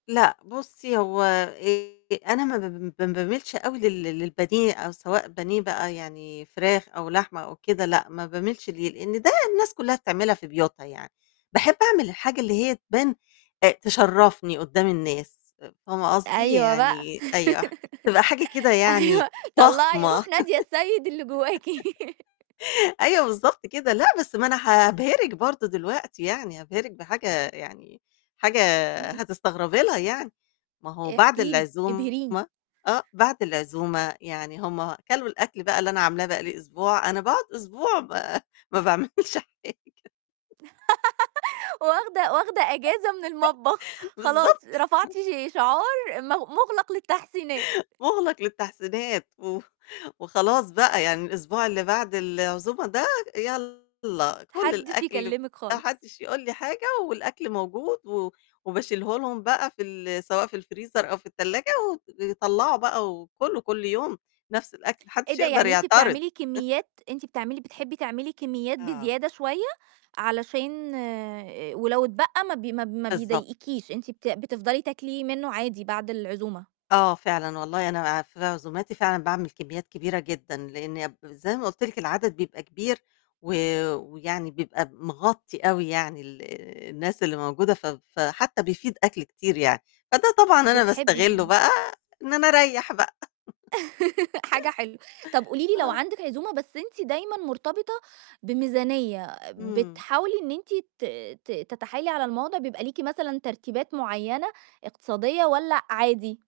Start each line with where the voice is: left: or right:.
left: لأ، بُصّي هو آآ أنا ما ب ما ب ما باميلش أوي لل للبانيه، أو سواء بانيه بقى يعني فراخ أو لحمة أو كده، لأ، ما باميلش ليه، لأن ده الناس كلّها بتعملها في بيوتنا يعني، باحب أعمل الحاجة اللي هي تبان أ تشرفني قدّام الناس، فاهمة قصدي؟
right: أيوه بقى
left: يعني أيوه، تبقى حاجة كده يعني
right: أيوه، طلّعي
left: فخمة.
right: روح نادية السيد اللي جواكِ.
left: أيوه، بالضبط كده، لأ، بس ما أنا هابهرك برضه دلوقتي يعني، هابهرك بحاجة يعني حاجة
right: امم.
left: هتستغربي لها يعني، ما هو بعد
right: احكي لي،
left: العزومة
right: ابهريني.
left: آه، بعد العزومة يعني هم كلوا الأكل بقى اللي أنا عاملاه بقى لي أسبوع، أنا باقعد أسبوع ما ما باعملش حاجة.
right: واخدة واخدة إجازة من المطبخ، خلاص
left: بالضبط.
right: رفعتِ شعار مغ مُغلق للتحسينات.
left: مُغلق للتحسينات، و وخلاص بقى يعني الأسبوع اللي بعد العزومة ده يالّا كُل
right: حدش
left: الأكل،
right: يكلمِك
left: ما
right: خالص.
left: حدش يقول لي حاجة، والأكل موجود، و وباشيله لهم بقى في ال سواء في الfreezer أو في التلاجة، وطلّعوا بقى وكلوا كلّ يوم نفس الأكل، ما
right: إيه
left: حدش
right: ده!
left: يقدر
right: يعني أنتِ
left: يعترض.
right: بتعملي كميات أنتِ بتعملي بتحبي تعملي كميات
left: آه
right: بزيادة شوية، علشان ولو اتبقى ما ب ما ب ما
left: بالضبط.
right: بيضايقكيش، أنتِ بت بتفضلي تاكلي منه عادي بعد العزومة.
left: آه، فعلًا، والله أنا في عزوماتي فعلًا باعمل كميات كبيرة جدًا، لإن زَي ما قُلت لِك العدد بيبقى كبير، و ويعني بيبقى مغطي أوي، يعني ال الناس اللي موجودة، ف فحتى بيفيض أكل كتير يعني، فده طبعًا أنا
right: بتحبي
left: باستغله
right: دايمًا.
left: بقى إن أنا أريّح بقى.
right: حاجة حلوة، طب قولي لي لو
left: آه.
right: عندِك عزومة، بس أنتِ دايمًا مرتبطة بميزانية،
left: امم.
right: بتحاولي إن أنتِ ت ت تتحايلي على الموضع، بيبقى ليكِ مثلًا ترتيبات معيّنة اقتصادية، والّا عادي؟